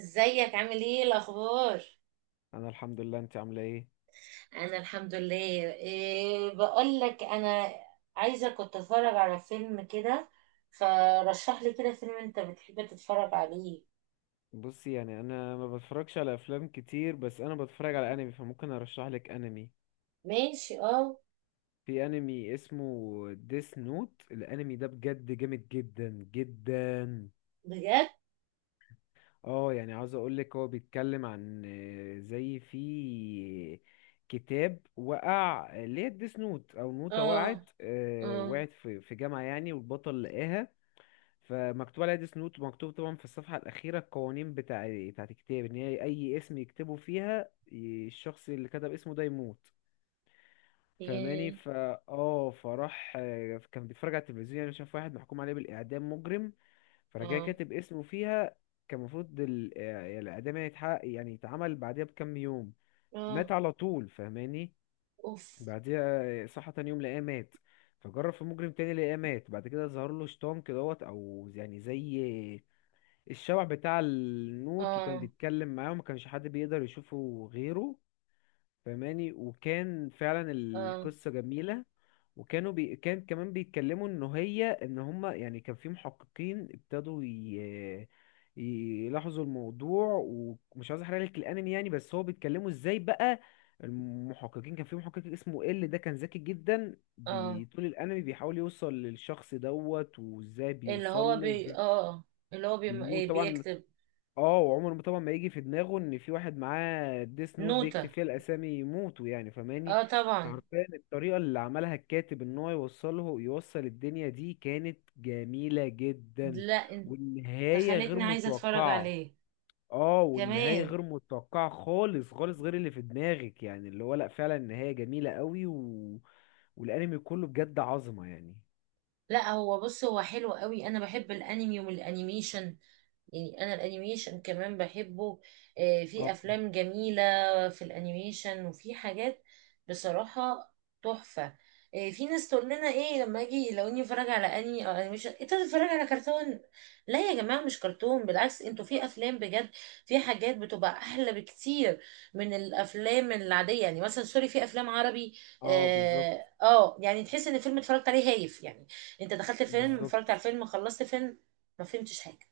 ازيك، عامل ايه، الاخبار؟ انا الحمد لله، انت عامله ايه؟ انا الحمد لله. إيه بقول لك، انا عايزه، كنت اتفرج على فيلم كده، فرشح لي كده فيلم انت بتحب تتفرج عليه. بصي، يعني انا ما بتفرجش على افلام كتير، بس انا بتفرج على انمي، فممكن ارشح لك انمي. ماشي اه. في انمي اسمه ديس نوت. الانمي ده بجد جامد جدا جدا. بجد. اه، يعني عاوز اقول لك، هو بيتكلم عن زي في كتاب وقع، اللي هي الديس نوت او نوتة، اه. وقعت اه. وقعت في جامعة يعني، والبطل لقاها. فمكتوب عليها ديس نوت، ومكتوب طبعا في الصفحة الأخيرة القوانين بتاعت الكتاب، إن هي أي اسم يكتبوا فيها الشخص اللي كتب اسمه ده يموت. فاهماني؟ ياه. فا اه فراح كان بيتفرج على التلفزيون، يعني شاف واحد محكوم عليه بالإعدام، مجرم، فراح جاي اه. كاتب اسمه فيها. كان المفروض الإعدام يعني يتحقق، يعني يتعمل بعدها بكام يوم. مات اه. على طول. فاهماني؟ اوف. بعديها صحى تاني يوم لقاه مات. فجرب في مجرم تاني لقاه مات. بعد كده ظهر له شيطان كدهوت، او يعني زي الشبح بتاع النوت، وكان اه. بيتكلم معاه وما كانش حد بيقدر يشوفه غيره. فماني، وكان فعلا اه. القصة جميلة. وكانوا كان كمان بيتكلموا ان هي ان هما يعني، كان في محققين ابتدوا يلاحظوا الموضوع. ومش عايز احرق لك الانمي يعني، بس هو بيتكلموا ازاي بقى المحققين. كان في محقق اسمه ال، ده كان ذكي جدا، اه. طول الانمي بيحاول يوصل للشخص دوت، وازاي اللي هو بيوصل له، بي وازاي اه آه. اللي هو النوت إيه، طبعا. بيكتب اه، وعمره ما طبعا ما يجي في دماغه ان في واحد معاه ديس نوت بيكتب نوتة. فيها الاسامي يموتوا يعني. فماني، اه طبعا. فحرفيا الطريقه اللي عملها الكاتب ان هو يوصله، يوصل الدنيا دي، كانت جميله جدا. لا انت والنهايه غير خليتني عايزه اتفرج متوقعه. عليه. اه، والنهايه كمان. غير متوقعه خالص خالص، غير اللي في دماغك يعني، اللي هو لا، فعلا النهايه جميله قوي والانمي كله بجد عظمه يعني. لا هو بص، هو حلو قوي، انا بحب الانمي والانيميشن. يعني انا الانيميشن كمان بحبه. آه، في اه، افلام جميلة في الانيميشن وفي حاجات، بصراحة تحفة. آه، في ناس تقول لنا ايه لما اجي، لو اني اتفرج على انمي او انيميشن انت بتتفرج على كرتون. لا يا جماعة، مش كرتون، بالعكس انتوا، في افلام بجد، في حاجات بتبقى احلى بكتير من الافلام العادية، يعني مثلا سوري في افلام عربي. اه، بالظبط، اه آه، يعني تحس ان الفيلم اتفرجت عليه هايف يعني. انت دخلت فيلم، اتفرجت بالظبط. على فيلم، خلصت فيلم، ما فهمتش حاجه.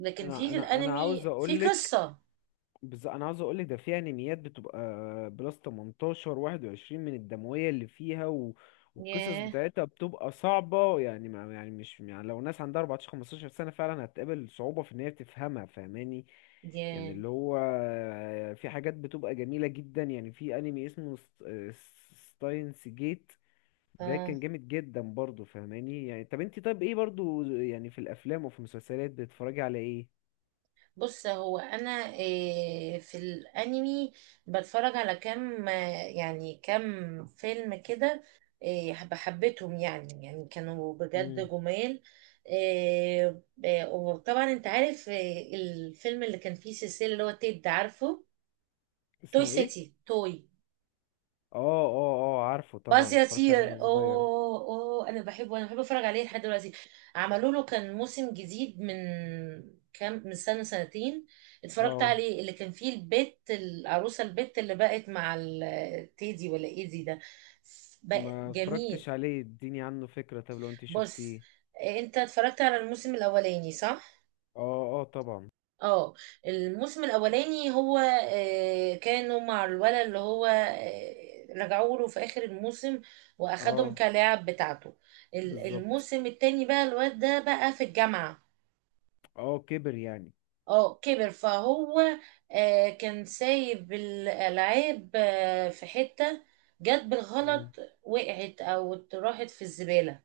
لكن في انا في انا انا عاوز الانمي في اقولك، قصه. بس انا عاوز اقولك، ده فيها انميات بتبقى بلس 18 21 من الدمويه اللي فيها والقصص ياه. بتاعتها بتبقى صعبه يعني، ما يعني مش يعني لو ناس عندها 14 15 سنه فعلا هتقابل صعوبه في ان هي تفهمها. فاهماني؟ يعني ياه. اللي هو في حاجات بتبقى جميله جدا. يعني في انمي اسمه ستاينس جيت، ده اه. كان جامد جدا برضه. فاهماني؟ يعني طب انت، طب ايه برضه يعني، في الافلام وفي المسلسلات بتتفرجي على ايه؟ بص هو انا إيه في الانمي بتفرج على كام آه، يعني كام فيلم كده، إيه حبيتهم يعني، يعني كانوا بجد امم جمال. إيه إيه، وطبعا انت عارف إيه الفيلم اللي كان فيه سلسله اللي هو تيد، عارفه توي اسمه ايه؟ سيتي توي اه، اه، اه، عارفه باز طبعا، اتفرجت عليه يطير؟ وانا صغير. اوه اوه، انا بحبه، انا بحب اتفرج عليه لحد دلوقتي. عملوا له كان موسم جديد من كام، من سنة سنتين اتفرجت اه، عليه، اللي كان فيه البت العروسة، البت اللي بقت مع التيدي ولا ايدي ده، بقى ما جميل. اتفرجتش عليه، اديني عنه فكرة، طب لو انت بص، شفتيه. إيه، انت اتفرجت على الموسم الاولاني صح؟ اه اه طبعا. اه. الموسم الاولاني هو آه، كانوا مع الولد اللي هو آه، رجعوا له في اخر الموسم واخدهم اه كلاعب بتاعته. بالظبط، الموسم التاني بقى الواد ده بقى في الجامعة. اه كبر يعني. اه كبر فهو آه، كان سايب الالعاب آه، في حتة جت مم. بالغلط. وقعت او راحت في الزبالة.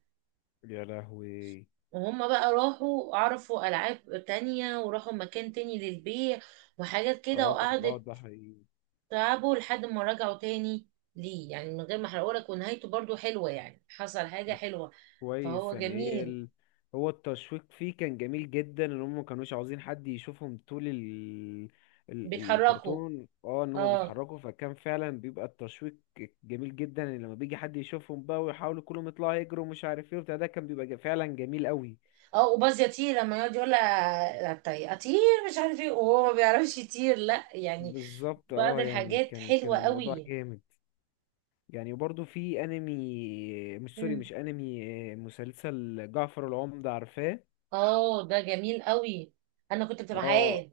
يا لهوي. وهم بقى راحوا عرفوا العاب تانية وراحوا مكان تاني للبيع وحاجات كده، اه اه، وقعدت ده حقيقي. تعبوا لحد ما رجعوا تاني ليه، يعني من غير ما احرقهولك، ونهايته برضو حلوة، يعني حصل حاجة حلوة، كويس فهو يعني، جميل. هو التشويق فيه كان جميل جدا، ان هم ما كانوش عاوزين حد يشوفهم طول بيتحركوا. الكرتون، اه ان هم اه. بيتحركوا، فكان فعلا بيبقى التشويق جميل جدا. يعني لما بيجي حد يشوفهم بقى، ويحاولوا كلهم يطلعوا يجروا، ومش عارف ايه وبتاع، ده كان بيبقى فعلا جميل قوي. اه، وباز يطير لما يقعد يقول لها طيب اطير، مش عارف ايه، وهو ما بيعرفش يطير، لا يعني. بالظبط. بعض اه يعني الحاجات كان حلوة الموضوع قوي. جامد يعني. وبرضه في انمي، مش، سوري، مم. مش انمي، مسلسل جعفر العمدة عارفاه؟ اه ده جميل قوي، انا كنت اه، معاه.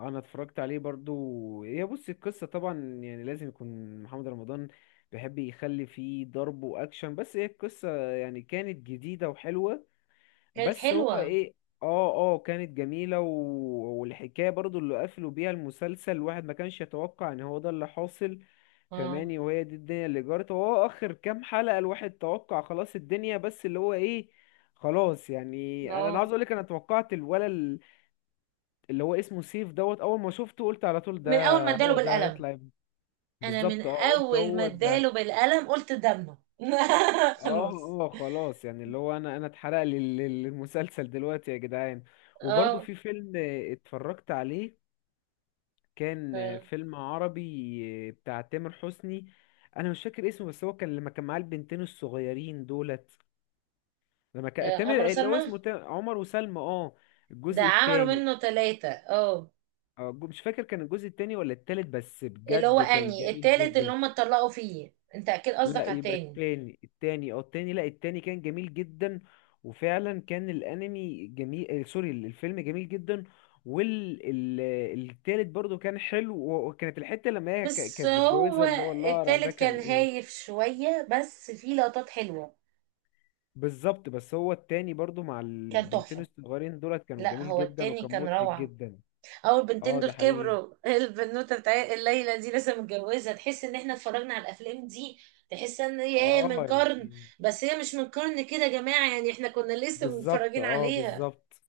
انا اتفرجت عليه برضو. هي بص القصه طبعا، يعني لازم يكون محمد رمضان بيحب يخلي فيه ضرب واكشن، بس هي القصه يعني كانت جديده وحلوه. كانت بس هو حلوة. ايه، اه اه، كانت جميله والحكايه برضو اللي قفلوا بيها المسلسل، الواحد ما كانش يتوقع ان هو ده اللي حاصل. اه. فماني، وهي دي الدنيا اللي جرت، هو اخر كام حلقه الواحد توقع، خلاص الدنيا، بس اللي هو ايه، خلاص يعني. انا عاوز اه اقول لك، انا توقعت الولد اللي هو اسمه سيف دوت، اول ما شفته قلت على طول، ده من اول ما اداله هو ده بالقلم. هيطلع ابني. انا من بالظبط، اه قلت اول ما هو اداله ده. بالقلم قلت دمه. اه خلاص. اه، خلاص يعني اللي هو، انا اتحرق لي المسلسل دلوقتي يا جدعان. وبرضه اه. في فيلم اتفرجت عليه، كان آه، فيلم عربي بتاع تامر حسني. انا مش فاكر اسمه، بس هو كان لما كان معاه البنتين الصغيرين دولت، لما كان اه، عمرو تامر اللي هو سلمى. اسمه عمر وسلمى اه، ده الجزء عملوا التاني. منه ثلاثة اه. اه مش فاكر كان الجزء التاني ولا التالت، بس اللي هو بجد كان اني جميل التالت اللي جدا. هم اتطلقوا فيه، انت اكيد لا قصدك على يبقى التاني. التاني، التاني او التاني، لا التاني كان جميل جدا. وفعلا كان الانمي جميل، سوري، الفيلم جميل جدا. والتالت برضو كان حلو، وكانت الحتة لما هي بس كانت هو متجوزة اللي هو لارا، ده التالت كان كان ايه. هايف شوية بس فيه لقطات حلوة. بالظبط، بس هو التاني برضو مع كان البنتين تحفة. الصغيرين دولت كانوا لا جميل هو جدا، التاني وكان كان مضحك روعة. جدا. او البنتين اه دول ده حقيقي، كبروا. البنوتة بتاع الليلة دي لسه متجوزة، تحس ان احنا اتفرجنا على الافلام دي، تحس ان هي اه من قرن. يعني، بس هي مش من قرن كده يا جماعة، يعني احنا كنا لسه بالظبط، متفرجين اه عليها. بالظبط.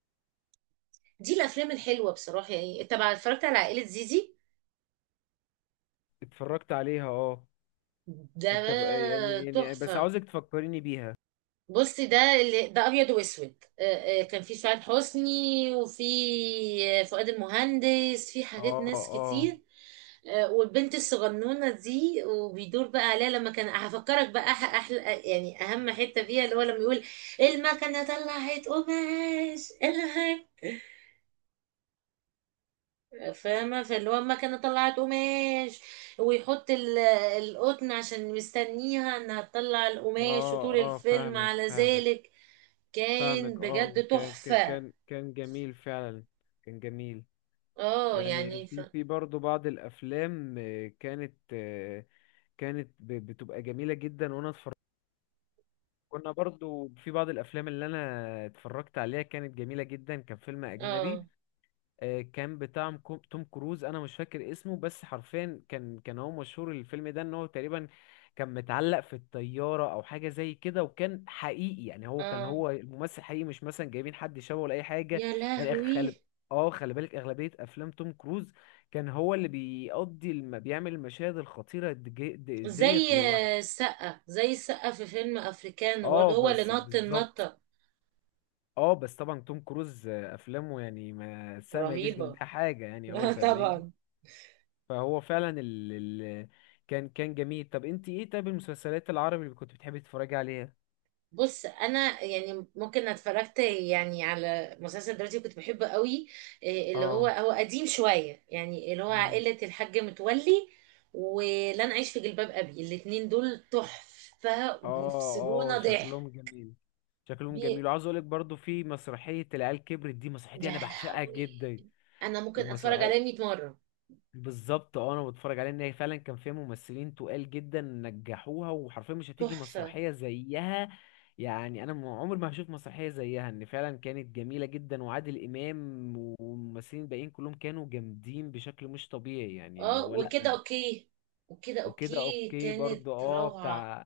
دي الافلام الحلوه بصراحه، يعني طبعا اتفرجت على عائله زيزي. اتفرجت عليها اه. ده انت بقى يعني يعني، بس تحفه. عاوزك تفكريني بيها. بصي ده اللي ده ابيض واسود آه، آه، كان في سعاد حسني وفي آه، فؤاد المهندس، في حاجات اه ناس اه كتير. آه، والبنت الصغنونه دي وبيدور بقى عليها لما كان، هفكرك بقى احلى يعني اهم حته فيها اللي هو لما يقول المكنه طلعت قماش الهك. فاهمة، فاللي هو المكنة طلعت قماش، ويحط القطن عشان مستنيها انها تطلع القماش اه وطول اه، الفيلم فاهمك على فاهمك ذلك. كان فاهمك اه، بجد كان كان تحفة. كان كان جميل فعلا. كان جميل اه يعني. يعني في في برضه بعض الافلام كانت كانت بتبقى جميله جدا، وانا اتفرجت. كنا برضه في بعض الافلام اللي انا اتفرجت عليها كانت جميله جدا. كان فيلم اجنبي اه. كان بتاع توم كروز. انا مش فاكر اسمه، بس حرفيا كان هو مشهور الفيلم ده ان هو تقريبا كان متعلق في الطيارة او حاجة زي كده، وكان حقيقي، يعني هو كان اه هو الممثل حقيقي، مش مثلا جايبين حد شبهه ولا اي حاجة. يا يعني خلي، لهوي. اه خلي بالك اغلبية افلام توم كروز، كان هو اللي بيقضي بيعمل المشاهد الخطيرة ديت زي لوحده. السقة، زي السقة في فيلم افريكانو، برضه اه، هو اللي بس نط بالظبط. النطة. اه بس طبعا توم كروز افلامه يعني، ما السقا ما يجيش رهيبة. جنبها حاجة يعني هو. فاهماني؟ طبعا. فهو فعلا ال... كان جميل. طب انت ايه، طب المسلسلات العربي اللي كنت بتحبي تتفرجي عليها؟ بص انا يعني ممكن اتفرجت يعني على مسلسل دلوقتي كنت بحبه قوي، إيه اللي هو، اه، هو قديم شويه يعني اللي هو مم. عائله الحاج متولي ولن اعيش في جلباب ابي، الاتنين دول تحفه اه وبيفصلونا اه، ضحك. شكلهم جميل. شكلهم بي... جميل، وعاوز اقولك برضو في مسرحية العيال كبرت، دي مسرحية، دي يا انا بعشقها لهوي، جدا انا ممكن اتفرج عليه المسرحية. 100 مره. بالظبط، اه، انا بتفرج عليه، ان هي فعلا كان فيها ممثلين تقال جدا نجحوها، وحرفيا مش هتيجي تحفه. مسرحيه زيها. يعني انا عمري ما هشوف مسرحيه زيها، ان فعلا كانت جميله جدا، وعادل امام والممثلين الباقيين كلهم كانوا جامدين بشكل مش طبيعي، يعني اللي اه هو وكده لا. اوكي. وكده وكده اوكي اوكي كانت برضو، اه روعه. بتاع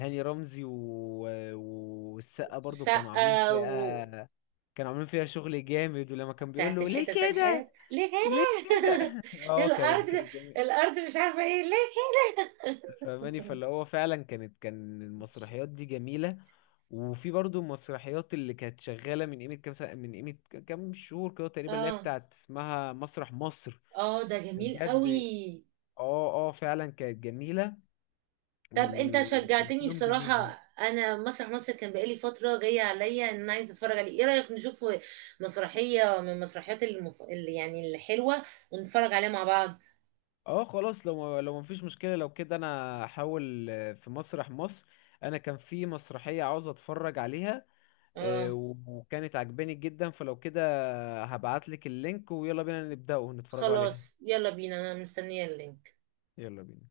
هاني رمزي والسقا برضو كانوا عاملين سقا. فيها، كانوا عاملين فيها شغل جامد. ولما كان بيقول بتاعت له ليه الحتة بتاعت كده، الحياة ليه ليه كده كده. اه، كانت الأرض. كانت جميلة. الأرض مش عارفة ايه ليه. فاهماني؟ فاللي هو فعلا كانت المسرحيات دي جميلة. وفي برضو المسرحيات اللي كانت شغالة من قيمة كام سنة، من قيمة كام شهور كده تقريبا، اللي هي اه. بتاعت اسمها مسرح مصر. اه ده جميل بجد، قوي. اه اه فعلا كانت جميلة، طب انت شجعتني وتمثيلهم بصراحة، جميل. انا مسرح مصر كان بقالي فترة جاية عليا ان انا عايزة اتفرج عليه، ايه رأيك نشوف مسرحية من المسرحيات اللي يعني الحلوة، ونتفرج عليها مع بعض. اه خلاص، لو لو مفيش مشكلة، لو كده انا هحاول في مسرح مصر. انا كان في مسرحية عاوز اتفرج عليها اه وكانت عجباني جدا، فلو كده هبعتلك اللينك ويلا بينا نبدأ ونتفرجوا عليها. خلاص يلا بينا، انا مستنية اللينك. يلا بينا.